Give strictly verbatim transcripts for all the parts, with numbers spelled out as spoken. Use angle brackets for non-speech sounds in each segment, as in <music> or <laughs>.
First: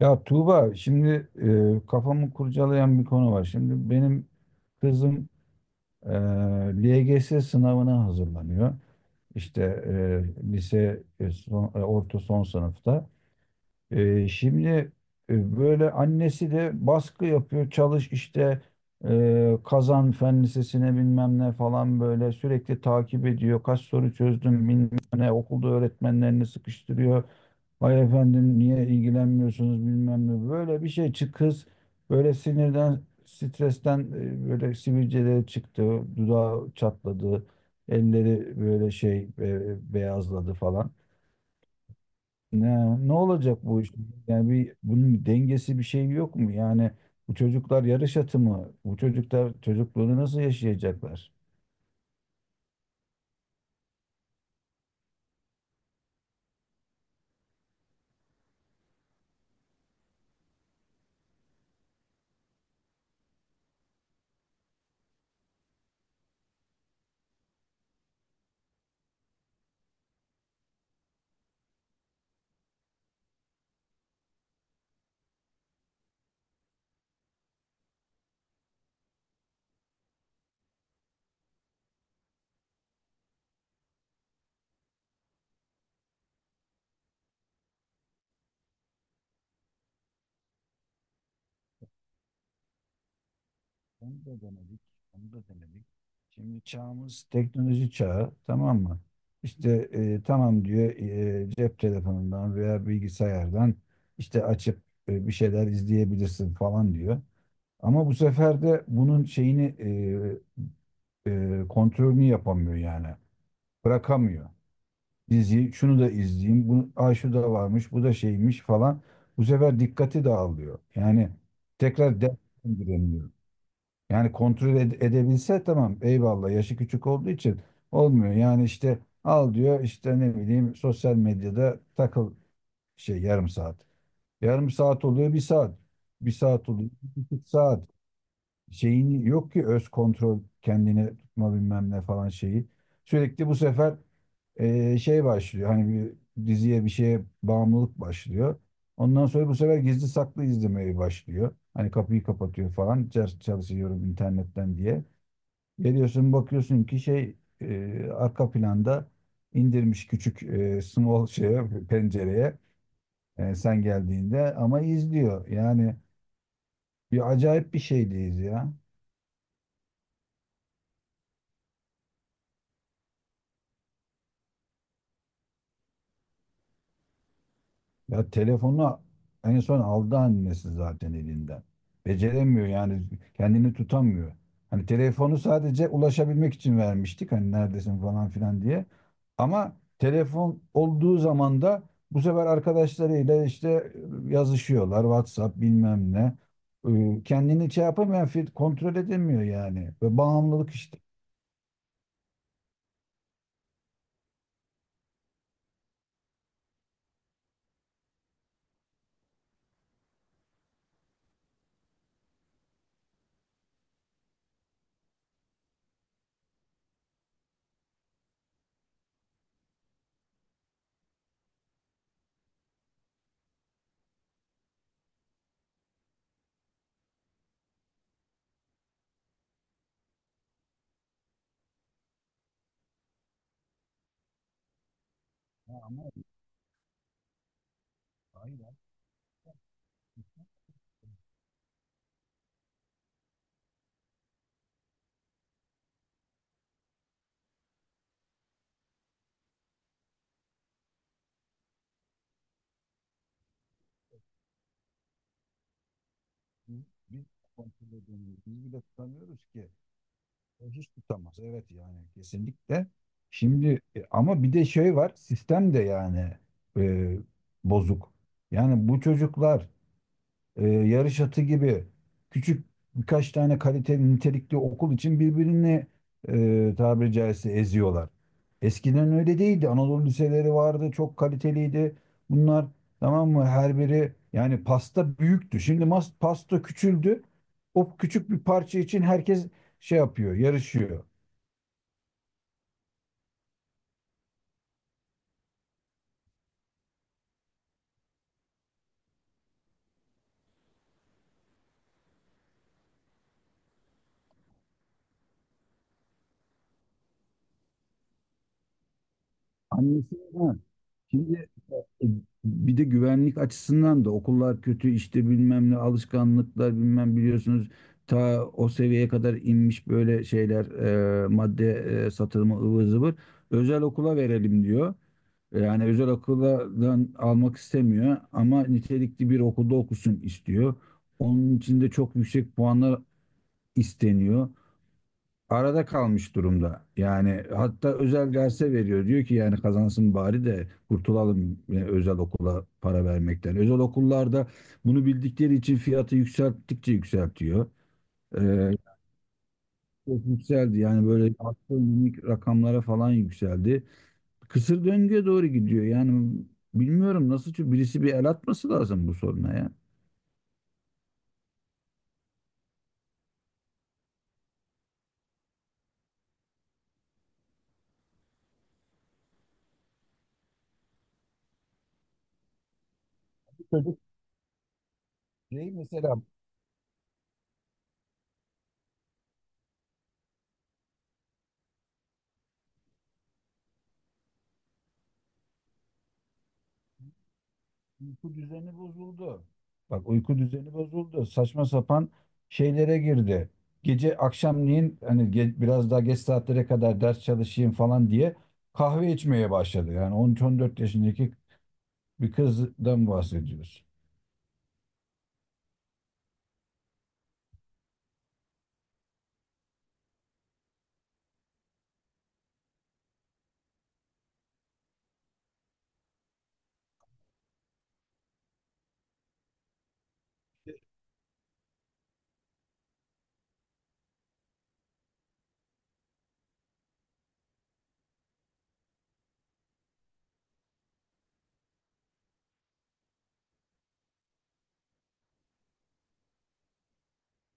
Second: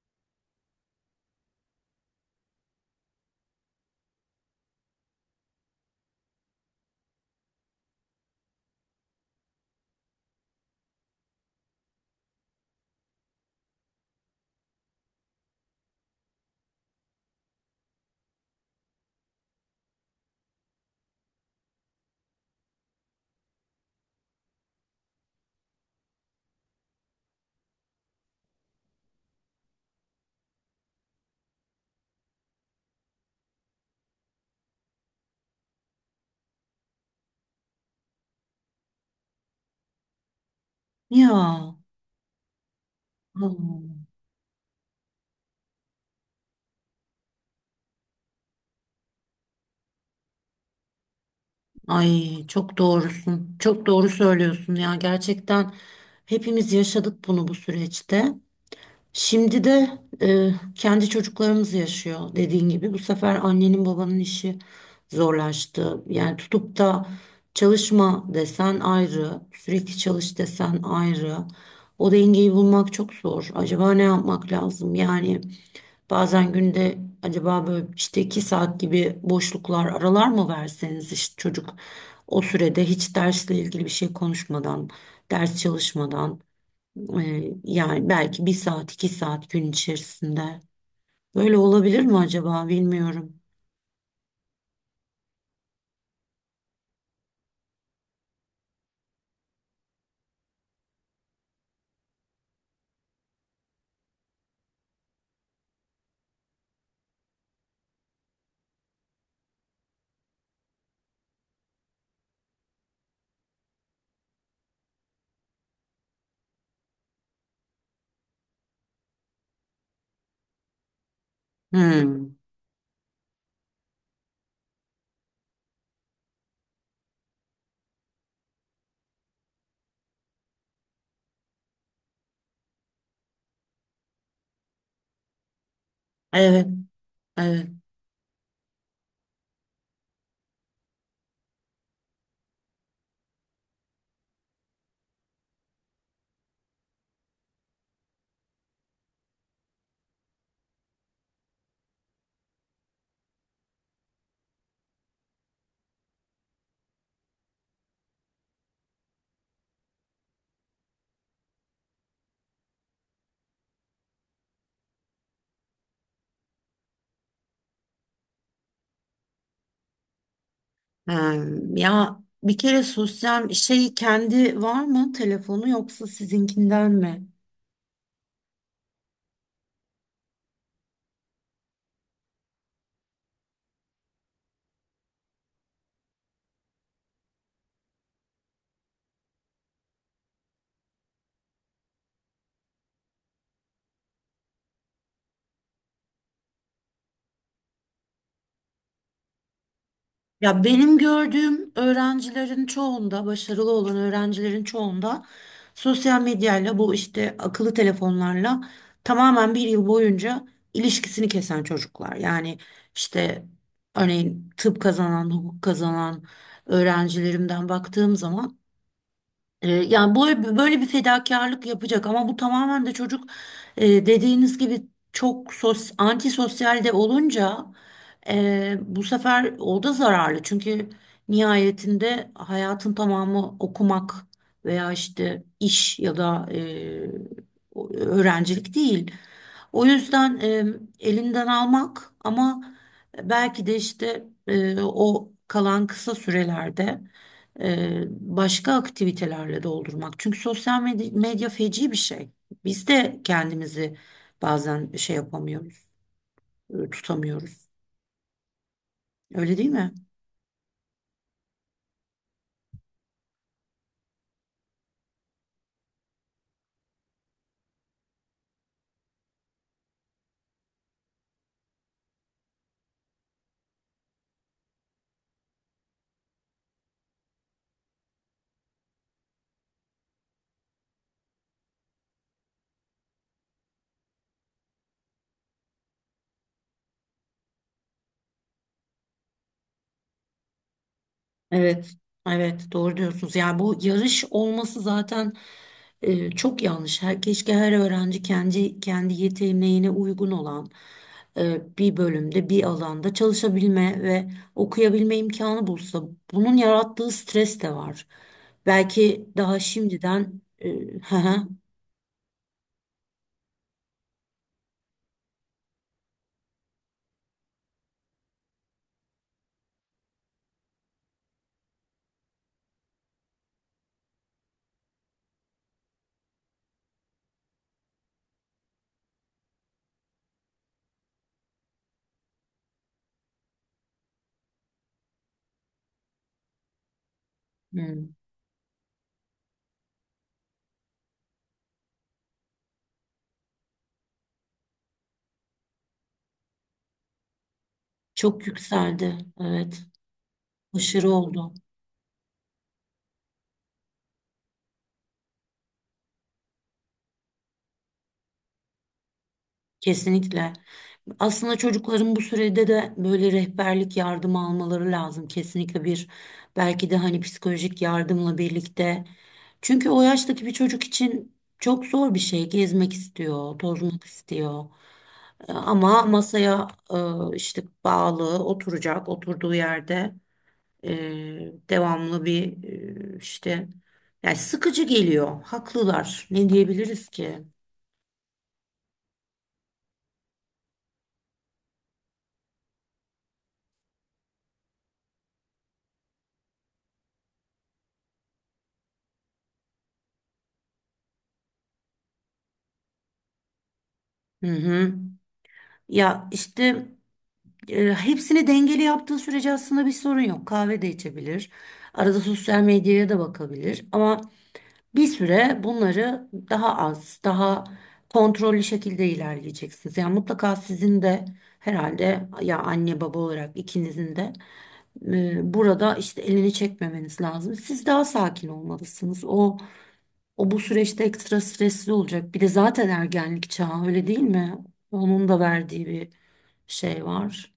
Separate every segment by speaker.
Speaker 1: Ya Tuğba şimdi e, kafamı kurcalayan bir konu var. Şimdi benim kızım e, L G S sınavına hazırlanıyor. İşte e, lise e, son- e, orta son sınıfta. E, şimdi e, böyle annesi de baskı yapıyor. Çalış işte e, kazan fen lisesine bilmem ne falan böyle sürekli takip ediyor. Kaç soru çözdüm bilmem ne okulda öğretmenlerini sıkıştırıyor. Vay efendim niye ilgilenmiyorsunuz bilmem ne. Böyle bir şey çık kız böyle sinirden stresten e, böyle sivilceleri çıktı. Dudağı çatladı. Elleri böyle şey e, beyazladı falan.
Speaker 2: Ya.
Speaker 1: Ne, ne olacak bu iş?
Speaker 2: Allah.
Speaker 1: Yani bir, bunun bir dengesi bir şey yok mu? Yani bu çocuklar yarış atı mı? Bu çocuklar çocukluğunu nasıl yaşayacaklar?
Speaker 2: Ay çok doğrusun. Çok doğru söylüyorsun ya. Gerçekten hepimiz yaşadık bunu bu süreçte. Şimdi de e, kendi çocuklarımız yaşıyor dediğin gibi. Bu sefer annenin babanın işi zorlaştı. Yani tutup da çalışma desen ayrı, sürekli çalış desen ayrı. O dengeyi bulmak çok zor. Acaba ne yapmak lazım? Yani bazen günde acaba böyle işte iki saat gibi boşluklar aralar mı verseniz, işte çocuk o sürede hiç dersle ilgili bir şey konuşmadan, ders çalışmadan, e, yani belki bir saat iki saat gün içerisinde böyle olabilir mi acaba, bilmiyorum.
Speaker 1: Onu da denedik. Onu da denedik. Şimdi çağımız teknoloji çağı tamam mı? İşte e, tamam diyor e, cep telefonundan veya bilgisayardan işte açıp e, bir şeyler izleyebilirsin falan diyor. Ama bu sefer de bunun şeyini e, e, kontrolünü yapamıyor yani. Bırakamıyor. Diziyi şunu da izleyeyim. Bunu, aa, şu da varmış, bu da şeymiş falan. Bu sefer dikkati dağılıyor. Yani tekrar
Speaker 2: Hmm.
Speaker 1: devam edemiyor. Yani kontrol ed- edebilse tamam eyvallah yaşı küçük olduğu için olmuyor. Yani işte al diyor işte ne bileyim sosyal medyada takıl şey yarım saat. Yarım saat oluyor bir saat. Bir
Speaker 2: Evet,
Speaker 1: saat oluyor bir buçuk
Speaker 2: evet.
Speaker 1: saat. Şeyin yok ki öz kontrol kendini tutma bilmem ne falan şeyi. Sürekli bu sefer e, şey başlıyor. Hani bir diziye bir şeye bağımlılık başlıyor. Ondan sonra bu sefer gizli saklı izlemeye başlıyor. Hani kapıyı kapatıyor falan. "Çar- Çalışıyorum internetten diye. Geliyorsun bakıyorsun ki şey e, arka planda indirmiş küçük e, small şeye, pencereye e, sen geldiğinde ama izliyor. Yani bir acayip bir şeydeyiz ya.
Speaker 2: Ha. Ya bir kere sosyal şey, kendi var mı telefonu yoksa sizinkinden mi?
Speaker 1: Ya telefonu en son aldı annesi zaten elinden. Beceremiyor yani kendini tutamıyor. Hani telefonu sadece ulaşabilmek için vermiştik hani neredesin falan filan diye. Ama telefon olduğu zaman da bu sefer arkadaşlarıyla işte yazışıyorlar WhatsApp bilmem ne. Ee, Kendini şey yapamıyor, kontrol edemiyor yani. Ve
Speaker 2: Ya
Speaker 1: bağımlılık
Speaker 2: benim
Speaker 1: işte.
Speaker 2: gördüğüm öğrencilerin çoğunda, başarılı olan öğrencilerin çoğunda sosyal medyayla, bu işte akıllı telefonlarla tamamen bir yıl boyunca ilişkisini kesen çocuklar. Yani işte örneğin tıp kazanan, hukuk kazanan öğrencilerimden baktığım zaman, e, yani böyle, böyle bir fedakarlık yapacak ama bu tamamen de çocuk, e, dediğiniz gibi çok sos, antisosyal de olunca e, bu sefer o da zararlı. Çünkü nihayetinde hayatın tamamı okumak veya işte iş ya da e, o- öğrencilik değil. O yüzden e, elinden almak ama belki de işte e, o kalan kısa sürelerde e, başka aktivitelerle doldurmak. Çünkü sosyal medya, medya feci bir şey. Biz de kendimizi bazen şey yapamıyoruz,
Speaker 1: Biz
Speaker 2: e,
Speaker 1: biz
Speaker 2: tutamıyoruz.
Speaker 1: kontrol edemiyoruz. Biz bile tutamıyoruz
Speaker 2: Öyle
Speaker 1: ki.
Speaker 2: değil mi?
Speaker 1: O hiç tutamaz. Evet yani kesinlikle. Şimdi e, ama bir de şey var. Sistem de yani e, bozuk. Yani bu çocuklar e, yarış atı gibi küçük birkaç tane kaliteli nitelikli okul için birbirini e, tabiri caizse eziyorlar. Eskiden öyle değildi. Anadolu liseleri vardı, çok kaliteliydi. Bunlar tamam mı? Her biri yani pasta büyüktü. Şimdi mas pasta küçüldü. O küçük bir parça için herkes şey yapıyor, yarışıyor.
Speaker 2: Evet, evet doğru diyorsunuz. Yani bu yarış olması zaten e, çok yanlış. Her, keşke her öğrenci kendi kendi yeteneğine uygun olan e, bir bölümde, bir alanda çalışabilme ve okuyabilme imkanı bulsa. Bunun yarattığı stres de var. Belki daha şimdiden
Speaker 1: Annesinden.
Speaker 2: e, <laughs> hı hı,
Speaker 1: Şimdi, E, bir de güvenlik açısından da okullar kötü işte bilmem ne alışkanlıklar bilmem biliyorsunuz ta o seviyeye kadar inmiş böyle şeyler e, madde e, satılımı ıvır zıvır özel okula verelim diyor. Yani özel okuldan almak istemiyor ama nitelikli bir okulda okusun istiyor. Onun için de çok yüksek puanlar isteniyor arada kalmış durumda. Yani hatta
Speaker 2: hmm,
Speaker 1: özel derse veriyor. Diyor ki yani kazansın bari de kurtulalım e, özel okula para vermekten. Özel okullarda bunu bildikleri için fiyatı yükselttikçe yükseltiyor.
Speaker 2: çok
Speaker 1: Ee,
Speaker 2: yükseldi. Evet,
Speaker 1: çok yükseldi yani
Speaker 2: aşırı
Speaker 1: böyle
Speaker 2: oldu.
Speaker 1: astronomik rakamlara falan yükseldi. Kısır döngüye doğru gidiyor. Yani bilmiyorum nasıl çö- birisi bir el atması lazım bu soruna ya.
Speaker 2: Kesinlikle. Aslında çocukların bu sürede de böyle rehberlik yardımı almaları lazım. Kesinlikle bir, belki de hani psikolojik yardımla birlikte. Çünkü o yaştaki bir çocuk için çok zor bir şey. Gezmek istiyor, tozmak istiyor. E, ama masaya e, işte bağlı oturacak, oturduğu yerde e, devamlı bir e, işte, yani sıkıcı geliyor. Haklılar. Ne diyebiliriz ki?
Speaker 1: Uyku düzeni bozuldu. Bak uyku düzeni bozuldu. Saçma sapan şeylere girdi. Gece akşamleyin hani ge- biraz daha geç saatlere kadar ders çalışayım falan diye kahve içmeye başladı. Yani on üç on dört yaşındaki bir kızdan bahsediyoruz.
Speaker 2: Hı hı. Ya işte, E, hepsini dengeli yaptığı sürece aslında bir sorun yok. Kahve de içebilir. Arada sosyal medyaya da bakabilir. Ama bir süre bunları daha az, daha kontrollü şekilde ilerleyeceksiniz. Yani mutlaka sizin de herhalde, ya anne baba olarak ikinizin de e, burada işte elini çekmemeniz lazım. Siz daha sakin olmalısınız. O o bu süreçte ekstra stresli olacak. Bir de zaten ergenlik çağı öyle değil mi? Onun da verdiği bir şey var.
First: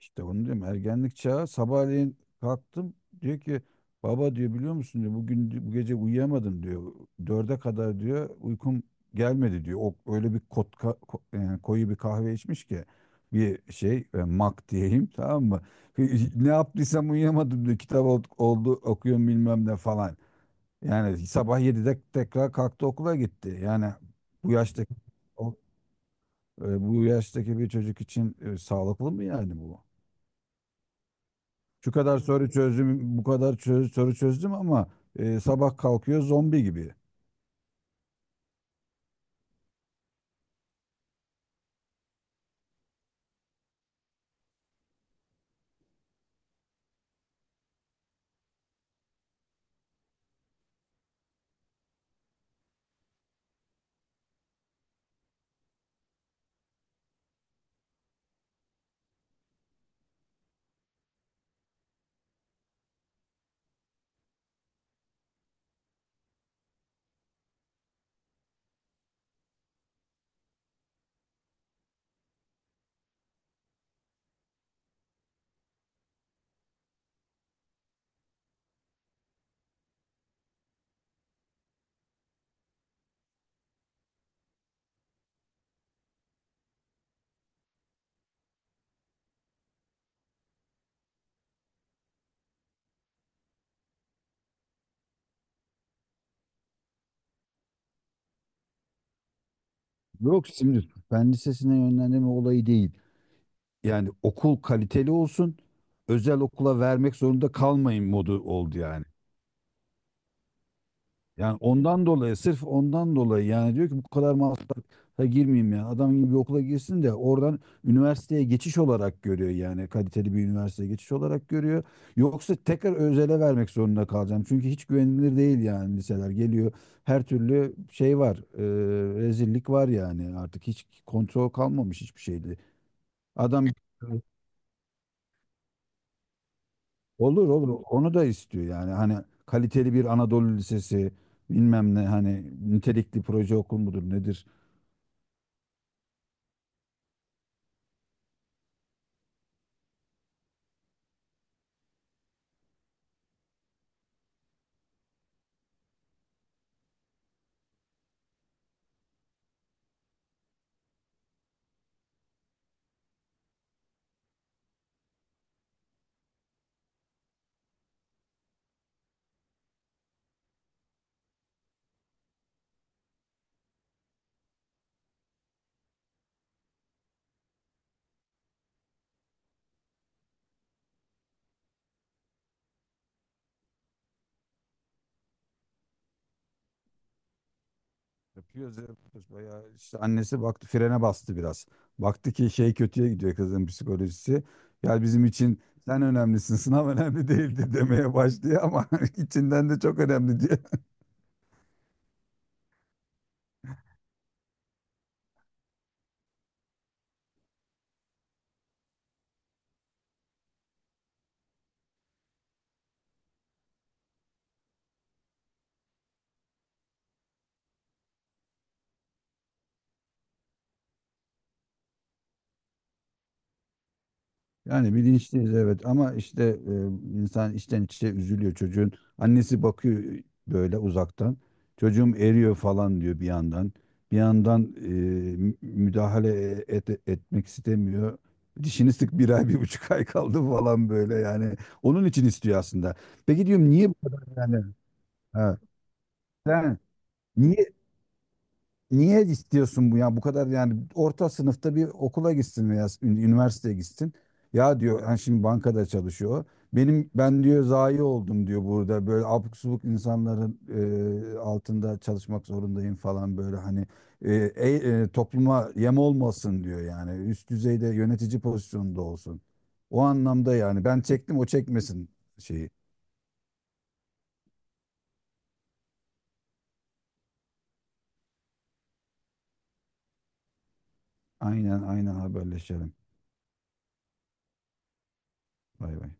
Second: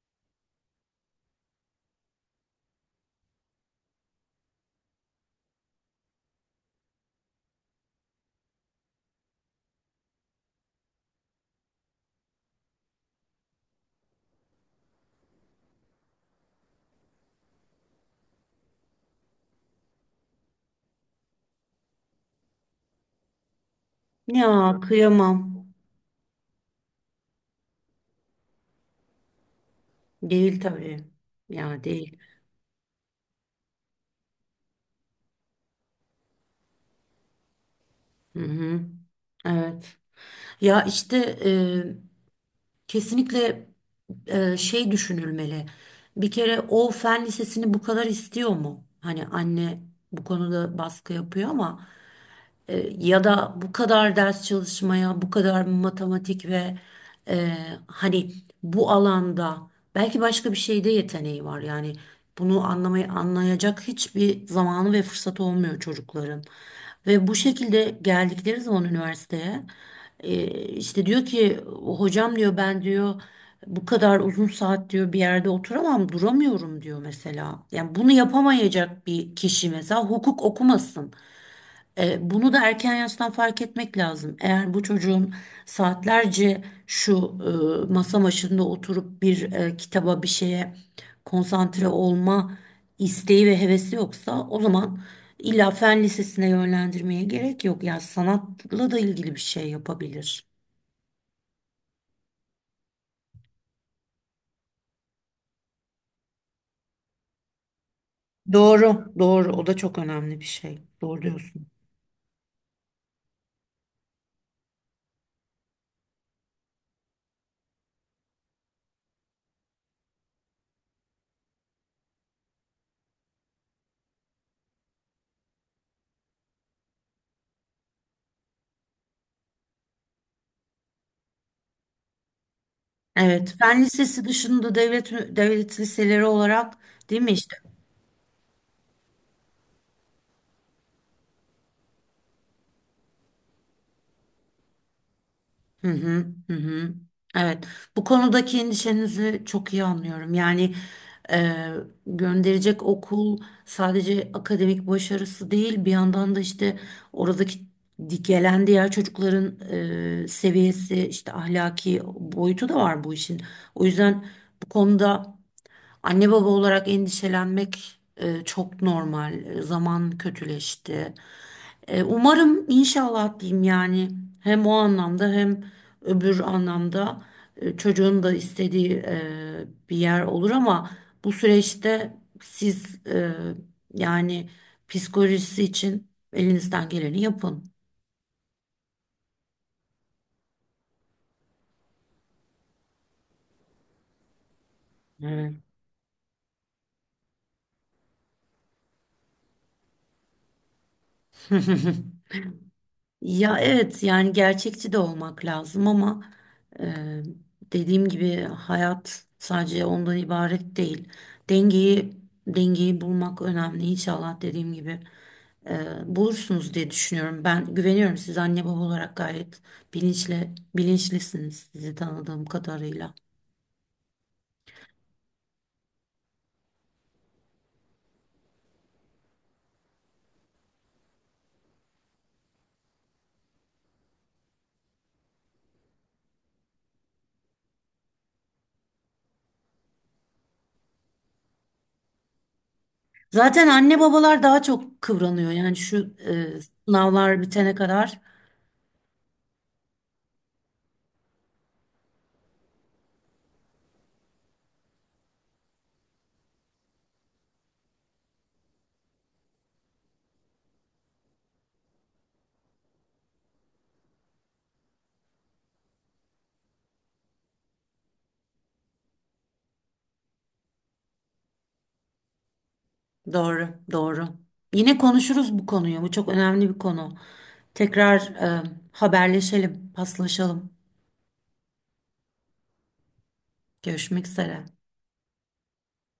Speaker 1: İşte onu diyorum ergenlik çağı sabahleyin kalktım diyor ki baba diyor biliyor musun diyor bugün di- bu gece uyuyamadım diyor. Dörde kadar diyor uykum gelmedi diyor. O öyle bir kot, ka- ko- yani koyu bir kahve içmiş ki bir şey e, mak diyeyim tamam mı? <laughs> Ne yaptıysam uyuyamadım diyor. Kitap ol- oldu okuyorum bilmem ne falan. Yani sabah yedide tekrar kalktı okula gitti. Yani bu
Speaker 2: Ya
Speaker 1: yaştaki o-
Speaker 2: kıyamam.
Speaker 1: e, bu yaştaki bir çocuk için e, sağlıklı mı yani bu?
Speaker 2: Değil tabii. Ya
Speaker 1: Şu
Speaker 2: değil.
Speaker 1: kadar soru çözdüm, bu kadar çö- soru çözdüm ama e, sabah kalkıyor zombi gibi.
Speaker 2: Hı hı. Evet. Ya işte e, kesinlikle e, şey düşünülmeli. Bir kere o fen lisesini bu kadar istiyor mu? Hani anne bu konuda baskı yapıyor ama, E, ya da bu kadar ders çalışmaya, bu kadar matematik ve e, hani bu alanda belki başka bir şeyde yeteneği var. Yani bunu anlamayı anlayacak hiçbir zamanı ve fırsatı olmuyor çocukların. Ve bu şekilde geldikleri zaman üniversiteye e, işte diyor ki, hocam diyor, ben diyor bu kadar uzun saat diyor bir yerde oturamam, duramıyorum diyor mesela. Yani bunu yapamayacak bir kişi mesela hukuk okumasın. E, bunu da erken yaştan fark etmek lazım. Eğer bu çocuğun saatlerce şu e, masa başında oturup bir e, kitaba, bir şeye konsantre olma isteği ve hevesi yoksa, o zaman illa fen lisesine yönlendirmeye gerek yok. Yani sanatla da ilgili bir şey
Speaker 1: Yok
Speaker 2: yapabilir.
Speaker 1: şimdi fen lisesine yönlendirme olayı değil. Yani okul kaliteli olsun, özel okula vermek zorunda kalmayın modu oldu yani.
Speaker 2: Doğru, doğru. O da çok önemli bir şey. Doğru
Speaker 1: Yani
Speaker 2: diyorsun.
Speaker 1: ondan dolayı sırf ondan dolayı yani diyor ki bu kadar masrafa girmeyeyim ya. Adam gibi bir okula girsin de oradan üniversiteye geçiş olarak görüyor yani kaliteli bir üniversiteye geçiş olarak görüyor. Yoksa tekrar özele vermek zorunda kalacağım. Çünkü hiç güvenilir değil yani liseler geliyor. Her türlü şey var. E, rezillik var yani artık hiç kontrol kalmamış hiçbir şeydi.
Speaker 2: Evet,
Speaker 1: Adam
Speaker 2: fen lisesi dışında devlet devlet liseleri olarak, değil mi
Speaker 1: olur
Speaker 2: işte?
Speaker 1: olur onu da istiyor yani hani kaliteli bir Anadolu Lisesi bilmem ne hani nitelikli proje okul mudur nedir.
Speaker 2: Hı hı, hı hı. Evet, bu konudaki endişenizi çok iyi anlıyorum. Yani e, gönderecek okul sadece akademik başarısı değil, bir yandan da işte oradaki di- gelen diğer çocukların e, seviyesi, işte ahlaki boyutu da var bu işin. O yüzden bu konuda anne baba olarak endişelenmek e, çok normal. E, zaman kötüleşti. E, umarım, inşallah diyeyim yani hem o anlamda hem öbür anlamda e, çocuğun da istediği e, bir yer olur ama bu süreçte siz, e, yani psikolojisi için elinizden geleni yapın.
Speaker 1: Yapıyoruz, yapıyoruz. Bayağı işte annesi baktı frene bastı biraz. Baktı ki şey kötüye gidiyor kızın psikolojisi. Ya bizim için sen önemlisin, sınav önemli değildi <laughs> demeye başlıyor ama <laughs> içinden de çok önemli diye.
Speaker 2: Ya evet, yani gerçekçi de olmak lazım ama e, dediğim gibi hayat sadece ondan ibaret değil. Dengeyi Dengeyi bulmak önemli, inşallah dediğim gibi e, bulursunuz diye düşünüyorum. Ben güveniyorum, siz anne baba olarak gayet bilinçli bilinçlisiniz sizi tanıdığım kadarıyla.
Speaker 1: Yani bilinçliyiz evet ama işte e, insan içten içe üzülüyor çocuğun. Annesi bakıyor böyle uzaktan. Çocuğum eriyor falan diyor bir yandan. Bir yandan e, mü- müdahale et- etmek istemiyor. Dişini sık bir ay bir buçuk ay kaldı falan böyle yani. Onun için istiyor aslında. Peki
Speaker 2: Zaten
Speaker 1: diyorum niye bu
Speaker 2: anne
Speaker 1: kadar
Speaker 2: babalar daha
Speaker 1: yani?
Speaker 2: çok kıvranıyor.
Speaker 1: Ha,
Speaker 2: Yani şu e,
Speaker 1: sen
Speaker 2: sınavlar
Speaker 1: niye
Speaker 2: bitene kadar
Speaker 1: Niye istiyorsun bu ya bu kadar yani orta sınıfta bir okula gitsin veya ün- üniversiteye gitsin. Ya diyor yani şimdi bankada çalışıyor. Benim ben diyor zayi oldum diyor burada böyle abuk subuk insanların e, altında çalışmak zorundayım falan böyle hani e, e, e, topluma yem olmasın diyor yani üst düzeyde yönetici pozisyonunda olsun. O anlamda yani ben çektim o çekmesin şeyi.
Speaker 2: doğru, doğru. Yine konuşuruz bu konuyu. Bu çok önemli bir konu. Tekrar e, haberleşelim, paslaşalım.
Speaker 1: Aynen aynen haberleşelim.
Speaker 2: Görüşmek üzere.
Speaker 1: Bay bay.